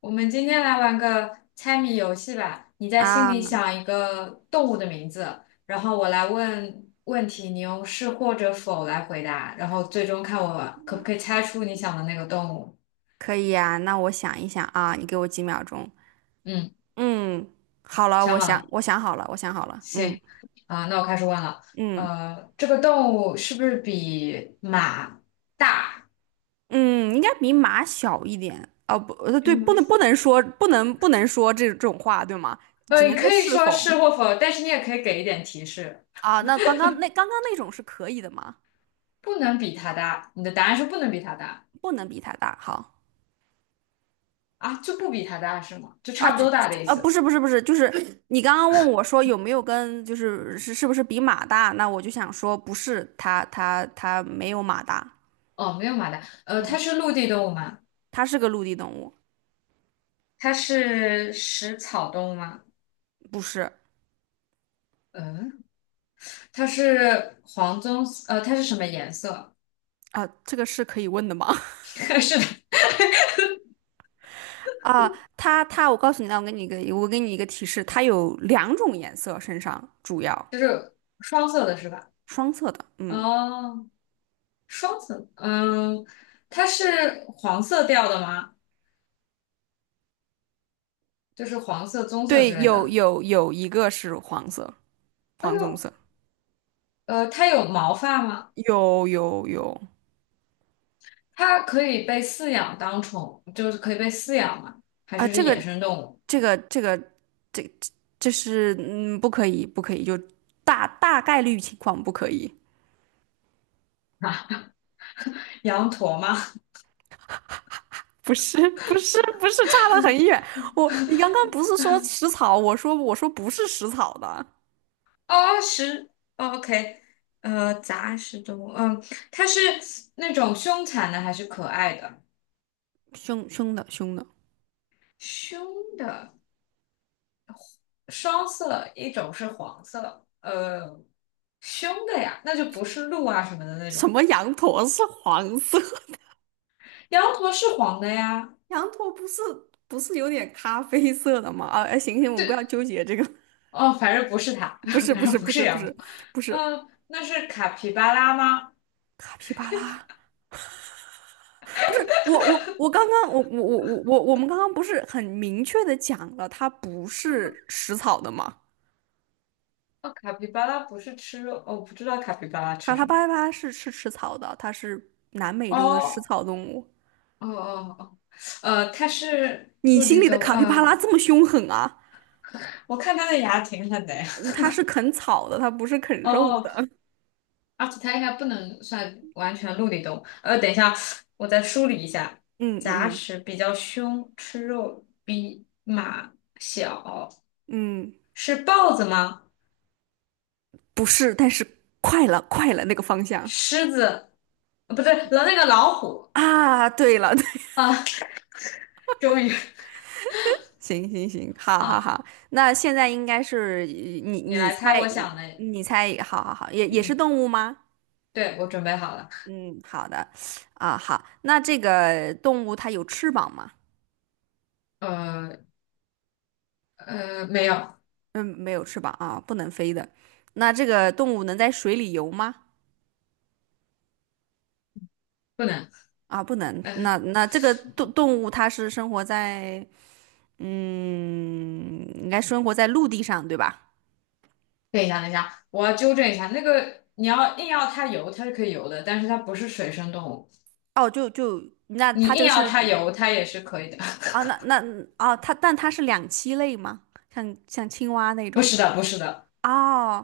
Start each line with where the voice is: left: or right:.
left: 我们今天来玩个猜谜游戏吧。你在心里
right: 啊，
left: 想一个动物的名字，然后我来问问题，你用是或者否来回答，然后最终看我可不可以猜出你想的那个动物。
right: 可以呀，那我想一想啊，你给我几秒钟。
left: 嗯，
right: 嗯，好了，
left: 想好了，
right: 我想好了，我想好了。嗯
left: 行。啊，那我开始问了。
right: 嗯
left: 这个动物是不是比马大？
right: 嗯，应该比马小一点。哦，不，
left: 比
right: 对，
left: 马小？
right: 不能说这种话，对吗？只
left: 你
right: 能说
left: 可以
right: 是
left: 说
right: 否
left: 是或否，但是你也可以给一点提示，
right: 啊？那刚刚那种是可以的吗？
left: 不能比它大。你的答案是不能比它大。
right: 不能比它大。好，
left: 啊，就不比它大是吗？就差不多大的意
right: 不
left: 思。
right: 是不是不是，就是你刚刚问我说有没有跟，就是是不是比马大？那我就想说不是，它没有马大。
left: 哦，没有马达，
right: 嗯，
left: 它是陆地动物吗？
right: 它是个陆地动物。
left: 它是食草动物吗？
right: 不是
left: 嗯，它是什么颜色？
right: 啊，这个是可以问的吗？
left: 是的，
right: 啊，我告诉你，那我给你一个，我给你一个提示，它有两种颜色，身上主要
left: 就是双色的是吧？
right: 双色的，嗯，
left: 哦，双色，嗯，它是黄色调的吗？就是黄色、棕色之
right: 对，
left: 类
right: 有
left: 的。
right: 有有一个是黄色，
left: 哎
right: 黄棕
left: 呦，
right: 色，
left: 它有毛发吗？
right: 有
left: 它可以被饲养当宠，就是可以被饲养吗？还
right: 啊，
left: 是是野生动物？
right: 这个这个这这是不可以，就大大概率情况不可以，
left: 啊，羊驼吗？
right: 不是，差得很远，我你刚刚不是说食草，我说不是食草的。
left: 哦，食哦，OK，杂食动物，嗯，它是那种凶残的还是可爱的？
right: 凶的，
left: 凶的，双色，一种是黄色，凶的呀，那就不是鹿啊什么的那
right: 什
left: 种。
right: 么羊驼是黄色？
left: 羊驼是黄的呀，
right: 羊驼不是不是有点咖啡色的吗？啊，哎，行，我们不
left: 对，
right: 要纠结这个，
left: 哦，反正不是它，
right: 不 是
left: 反
right: 不
left: 正
right: 是
left: 不
right: 不
left: 是
right: 是不
left: 羊驼，
right: 是不是
left: 嗯，那是卡皮巴拉吗？
right: 卡皮巴拉，不是我我我刚刚我我我我我我们刚刚不是很明确的讲了，它不是食草的吗？
left: 哦，卡皮巴拉不是吃肉，哦，我不知道卡皮巴拉
right: 卡
left: 吃
right: 拉
left: 什么。
right: 巴拉是吃草的，它是南美洲的食
left: 哦，
right: 草动物。
left: 哦哦哦，它是
right: 你
left: 陆
right: 心
left: 地
right: 里的
left: 动物，
right: 卡皮巴拉这么凶狠啊？
left: 我看它的牙挺狠的呀。
right: 嗯，它是啃草的，它不是啃肉
left: 哦，
right: 的。
left: 而且它应该不能算完全陆地动物。等一下，我再梳理一下。
right: 嗯嗯
left: 杂
right: 嗯。
left: 食比较凶，吃肉比马小，
right: 嗯，
left: 是豹子吗？
right: 不是，但是快了，快了那个方向。
left: 狮子？呃，不对，了那个老虎
right: 啊！对了，对，
left: 啊！终于，
right: 行行行好好
left: 好，
right: 好，那现在应该是你
left: 你
right: 你
left: 来猜
right: 猜，
left: 我想的。
right: 你猜，好好好，也是
left: 嗯，
right: 动物吗？
left: 对，我准备好了。
right: 嗯，好的，啊好，那这个动物它有翅膀吗？
left: 呃没有，
right: 嗯，没有翅膀啊，不能飞的。那这个动物能在水里游吗？
left: 不能。
right: 啊，不能。
left: 呃，
right: 那这个动物它是生活在，嗯，应该生活在陆地上，对吧？
left: 等一下，等一下，我要纠正一下。那个你要硬要它游，它是可以游的，但是它不是水生动物。
right: 哦，就就那
left: 你
right: 它这
left: 硬
right: 个
left: 要
right: 是
left: 它油，它也是可以的。
right: 啊，哦，它但它是两栖类吗？像青蛙那
left: 不
right: 种？
left: 是的，不是的，
right: 哦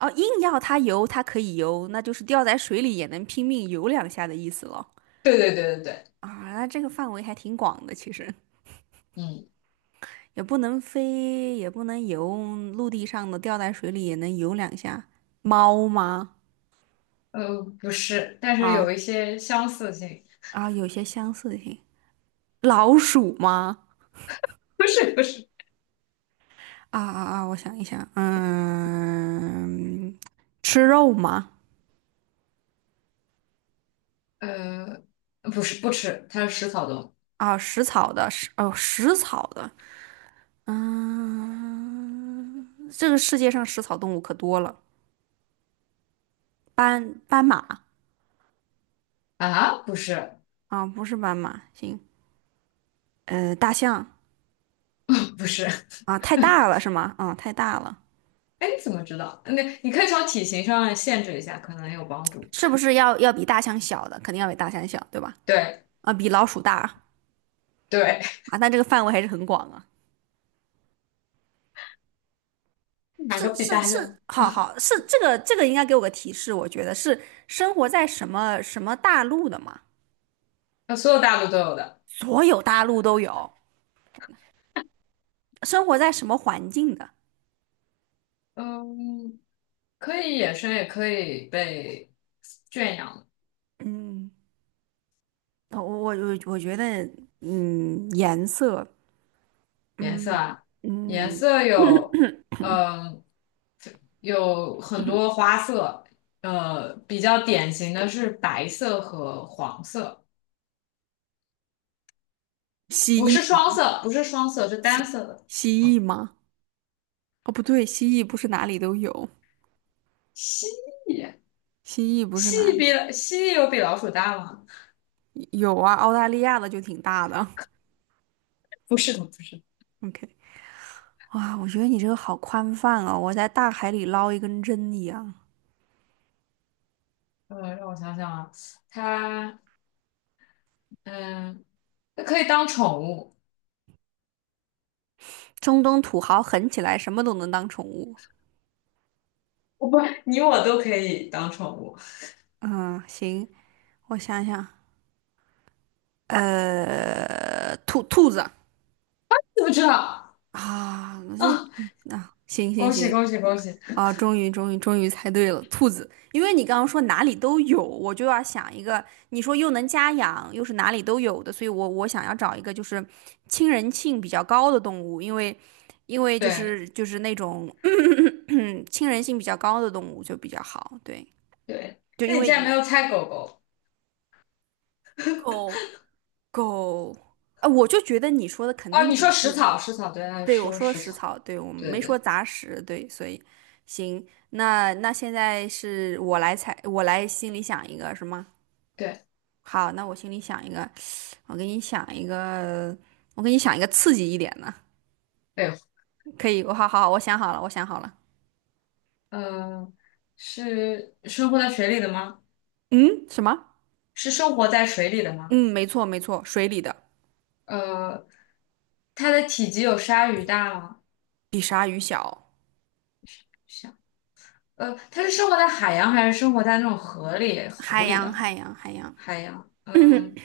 right: 哦，硬要它游，它可以游，那就是掉在水里也能拼命游两下的意思了。
left: 对，
right: 啊，那这个范围还挺广的，其实
left: 嗯，
right: 也不能飞，也不能游，陆地上的掉在水里也能游两下。猫吗？
left: 呃，不是，但是
right: 啊
left: 有一些相似性，
right: 有些相似性。老鼠吗？
left: 不是，
right: 我想一想，嗯，吃肉吗？
left: 呃，不吃，它是食草动
right: 啊，食草的，食草的，这个世界上食草动物可多了，斑马。
left: 啊，不是
right: 啊，不是斑马，行，呃，大象。
left: 不是，
right: 啊，太大了是吗？啊，太大了，
left: 哎，你怎么知道？那你可以从体型上限制一下，可能有帮助。
right: 是不是要比大象小的？肯定要比大象小，对吧？
left: 对
right: 啊，比老鼠大。
left: 对，
right: 啊，但这个范围还是很广啊。
left: 哪个
right: 是
left: 比
right: 是
left: 大象？
right: 是，好是这个，这个应该给我个提示，我觉得是生活在什么什么大陆的嘛？
left: 所有大陆都有的，
right: 所有大陆都有，生活在什么环境的？
left: 嗯，可以野生，也可以被圈养。
right: 嗯，我觉得，嗯，颜色，
left: 颜色
right: 嗯。
left: 啊，颜
right: 嗯，
left: 色有，嗯、有很多花色，比较典型的是白色和黄色，
right: 蜥蜴吗？
left: 不是双色，是单
right: 蜥
left: 色的。
right: 蜥蜴吗？哦，不对，蜥蜴不是哪里都有，
left: 蜥蜴，
right: 蜥蜴不是
left: 蜥
right: 哪
left: 蜴
right: 里
left: 比蜥蜴有比老鼠大吗？
right: 有啊，澳大利亚的就挺大的。
left: 不是的，不是。
right: OK,哇，我觉得你这个好宽泛哦，我在大海里捞一根针一样。
left: 让我想想啊，它，嗯，它可以当宠物，
right: 中东土豪狠起来，什么都能当宠物。
left: 哦不，你我都可以当宠物，
right: 嗯，行，我想想，呃，兔子。
left: 知不知道？
right: 啊，那这
left: 啊，
right: 啊，行行
left: 恭喜
right: 行。
left: 恭喜恭喜！
right: 啊，终于，终于，终于猜对了，兔子。因为你刚刚说哪里都有，我就要想一个，你说又能家养，又是哪里都有的，所以我想要找一个就是亲人性比较高的动物，因为就
left: 对
right: 是就是那种 亲人性比较高的动物就比较好，对，
left: 对，
right: 就
left: 那
right: 因
left: 你
right: 为
left: 竟然没
right: 你
left: 有猜狗狗。
right: 狗狗，啊，我就觉得你说的肯
left: 哦，
right: 定
left: 你
right: 不
left: 说
right: 不
left: 食
right: 是。
left: 草，食草，对，他
right: 对，我
left: 说
right: 说的
left: 食
right: 食
left: 草，
right: 草，对，我
left: 对
right: 没说
left: 对
right: 杂食，对，所以行，那现在是我来猜，我来心里想一个，是吗？
left: 对
right: 好，那我心里想一个，我给你想一个，我给你想一个刺激一点的，
left: 对，
right: 可以，我好好好，我想好了，我想好了，
left: 呃，是生活在水里的吗？
right: 嗯，什么？
left: 是生活在水里的吗？
right: 嗯，没错没错，水里的，
left: 呃，它的体积有鲨鱼大吗？
right: 比鲨鱼小，
left: 想，它是生活在海洋还是生活在那种河里、湖里的
right: 海洋，
left: 海洋？嗯，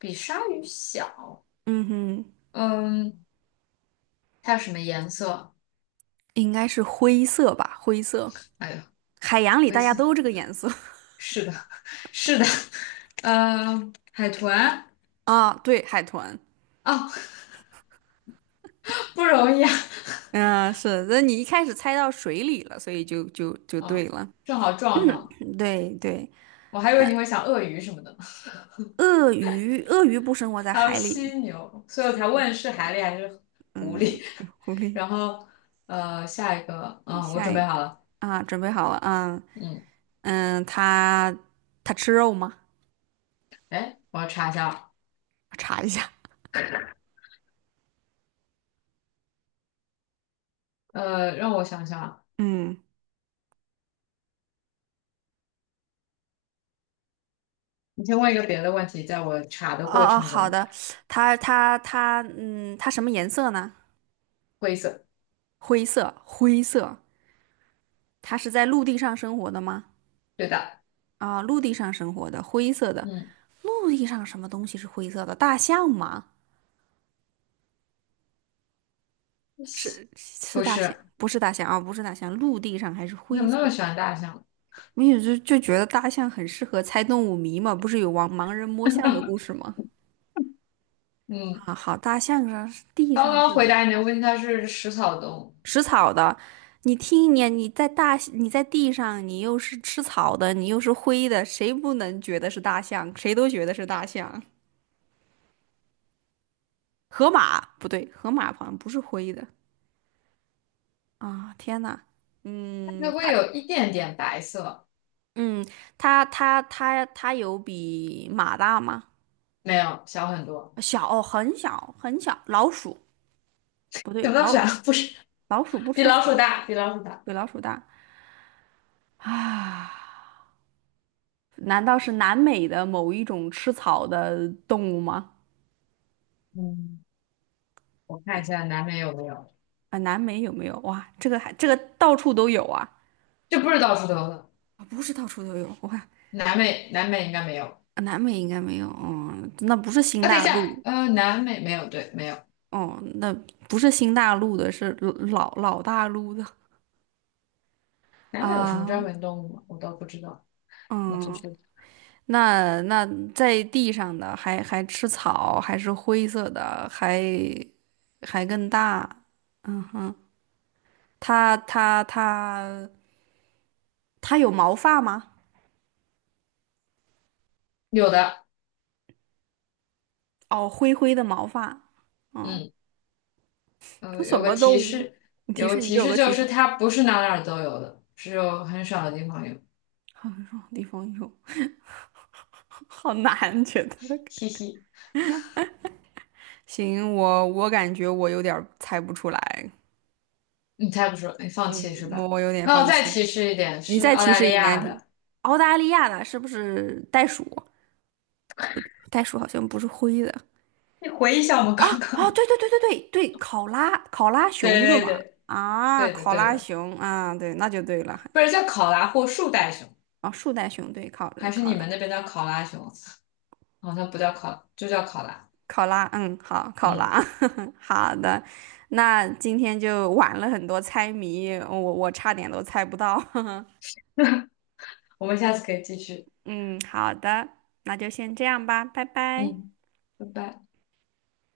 left: 比鲨鱼小。
right: 嗯哼，
left: 嗯，它有什么颜色？
right: 应该是灰色吧，灰色，
left: 哎呦，
right: 海洋里
left: 灰
right: 大家
left: 色。
right: 都这个颜色。
left: 是的，是的，海豚。
right: 啊，对，海豚。
left: 哦，不容易啊，
right: 嗯，是，那你一开始猜到水里了，所以就对
left: 嗯，
right: 了。
left: 正好撞上了。
right: 对对，
left: 我还以为你会想鳄鱼什么的，
right: 鳄鱼，鳄鱼不生活在
left: 还有
right: 海里。
left: 犀牛，所以我才问是海狸还是狐
right: 嗯，
left: 狸。
right: 狐 狸，
left: 然后，下一个，嗯，我
right: 下
left: 准
right: 一
left: 备
right: 个
left: 好了，
right: 啊，准备好了啊，
left: 嗯，
right: 嗯，它吃肉吗？
left: 哎，我要查一下啊，
right: 我查一下。
left: 让我想想啊，
right: 嗯，
left: 你先问一个别的问题，在我查的过
right: 哦哦，
left: 程
right: 好
left: 中，
right: 的，它它它，嗯，它什么颜色呢？
left: 灰色，
right: 灰色，灰色。它是在陆地上生活的吗？
left: 对的，
right: 啊，陆地上生活的，灰色的。
left: 嗯，
right: 陆地上什么东西是灰色的？大象吗？是是
left: 不
right: 大象，
left: 是，
right: 不是大象啊，不是大象，陆地上还是
left: 你怎
right: 灰
left: 么
right: 色
left: 那么
right: 的。
left: 喜欢大象？
right: 没有，觉得大象很适合猜动物谜嘛，不是有盲人摸象的故事吗？
left: 嗯，
right: 啊，好，大象上是地
left: 刚
right: 上
left: 刚回
right: 是
left: 答你的问题，它是食草动物，
right: 食草的，你听一年你在大你在地上，你又是吃草的，你又是灰的，谁不能觉得是大象？谁都觉得是大象。河马不对，河马好像不是灰的。啊！天呐，
left: 它
right: 嗯，
left: 会有一点点白色，
right: 嗯它有比马大吗？
left: 没有，小很多，
right: 小，哦很小很小，老鼠不
left: 怎
right: 对，
left: 么那么喜欢？不是，
right: 老鼠不
left: 比
right: 吃
left: 老鼠
right: 草，
left: 大，比老鼠大，
right: 比老鼠大。啊？难道是南美的某一种吃草的动物吗？
left: 嗯。我看一下南美有没有，
right: 啊，南美有没有？哇，这个还这个到处都有啊！
left: 这不是到处都有的。
right: 啊，不是到处都有，我看
left: 南美，南美应该没有。
right: 啊，南美应该没有，嗯，那不是新
left: 啊，等一
right: 大
left: 下，
right: 陆，
left: 南美没有，对，没有。
right: 哦，那不是新大陆的，是老大陆的
left: 南美有什么专
right: 啊，
left: 门动物吗？我倒不知道。你继
right: 嗯。
left: 续。
right: 那在地上的还吃草，还是灰色的，还更大。嗯哼，它它它它有毛发吗？
left: 有的，
right: 哦，灰灰的毛发。
left: 嗯，
right: 这什
left: 有个
right: 么
left: 提
right: 动物？
left: 示，
right: 你提
left: 有个
right: 示，你
left: 提
right: 给我
left: 示
right: 个提
left: 就是
right: 示。
left: 它不是哪儿都有的，只有很少的地方有。
right: 好种地方有。好难，觉得。
left: 嘻嘻，
right: 行，我我感觉我有点儿猜不出来。
left: 你猜不出，你放
right: 嗯，
left: 弃是
right: 我
left: 吧？
right: 我有点
left: 那我
right: 放
left: 再
right: 弃。
left: 提示一点，
right: 你
left: 是
right: 再
left: 澳
right: 提
left: 大
right: 示
left: 利
right: 一难
left: 亚
right: 题。
left: 的。
right: 澳大利亚的是不是袋鼠？袋鼠好像不是灰的，
left: 你回忆一下我们
right: 啊
left: 刚刚
right: 啊，
left: 的，
right: 对对，考拉熊对
left: 对对
right: 吗？
left: 对，
right: 啊，
left: 对的
right: 考
left: 对
right: 拉
left: 的，
right: 熊啊，对，那就对了。
left: 不是叫考拉或树袋熊，
right: 啊，树袋熊对，
left: 还是
right: 考
left: 你
right: 拉
left: 们那边叫考拉熊？好像不叫考，就叫考拉。
right: 考拉，嗯，好，考
left: 嗯，
right: 拉，好的。那今天就玩了很多猜谜，我我差点都猜不到。
left: 我们下次可以继续。
right: 嗯，好的，那就先这样吧，拜拜。
left: 嗯，拜拜。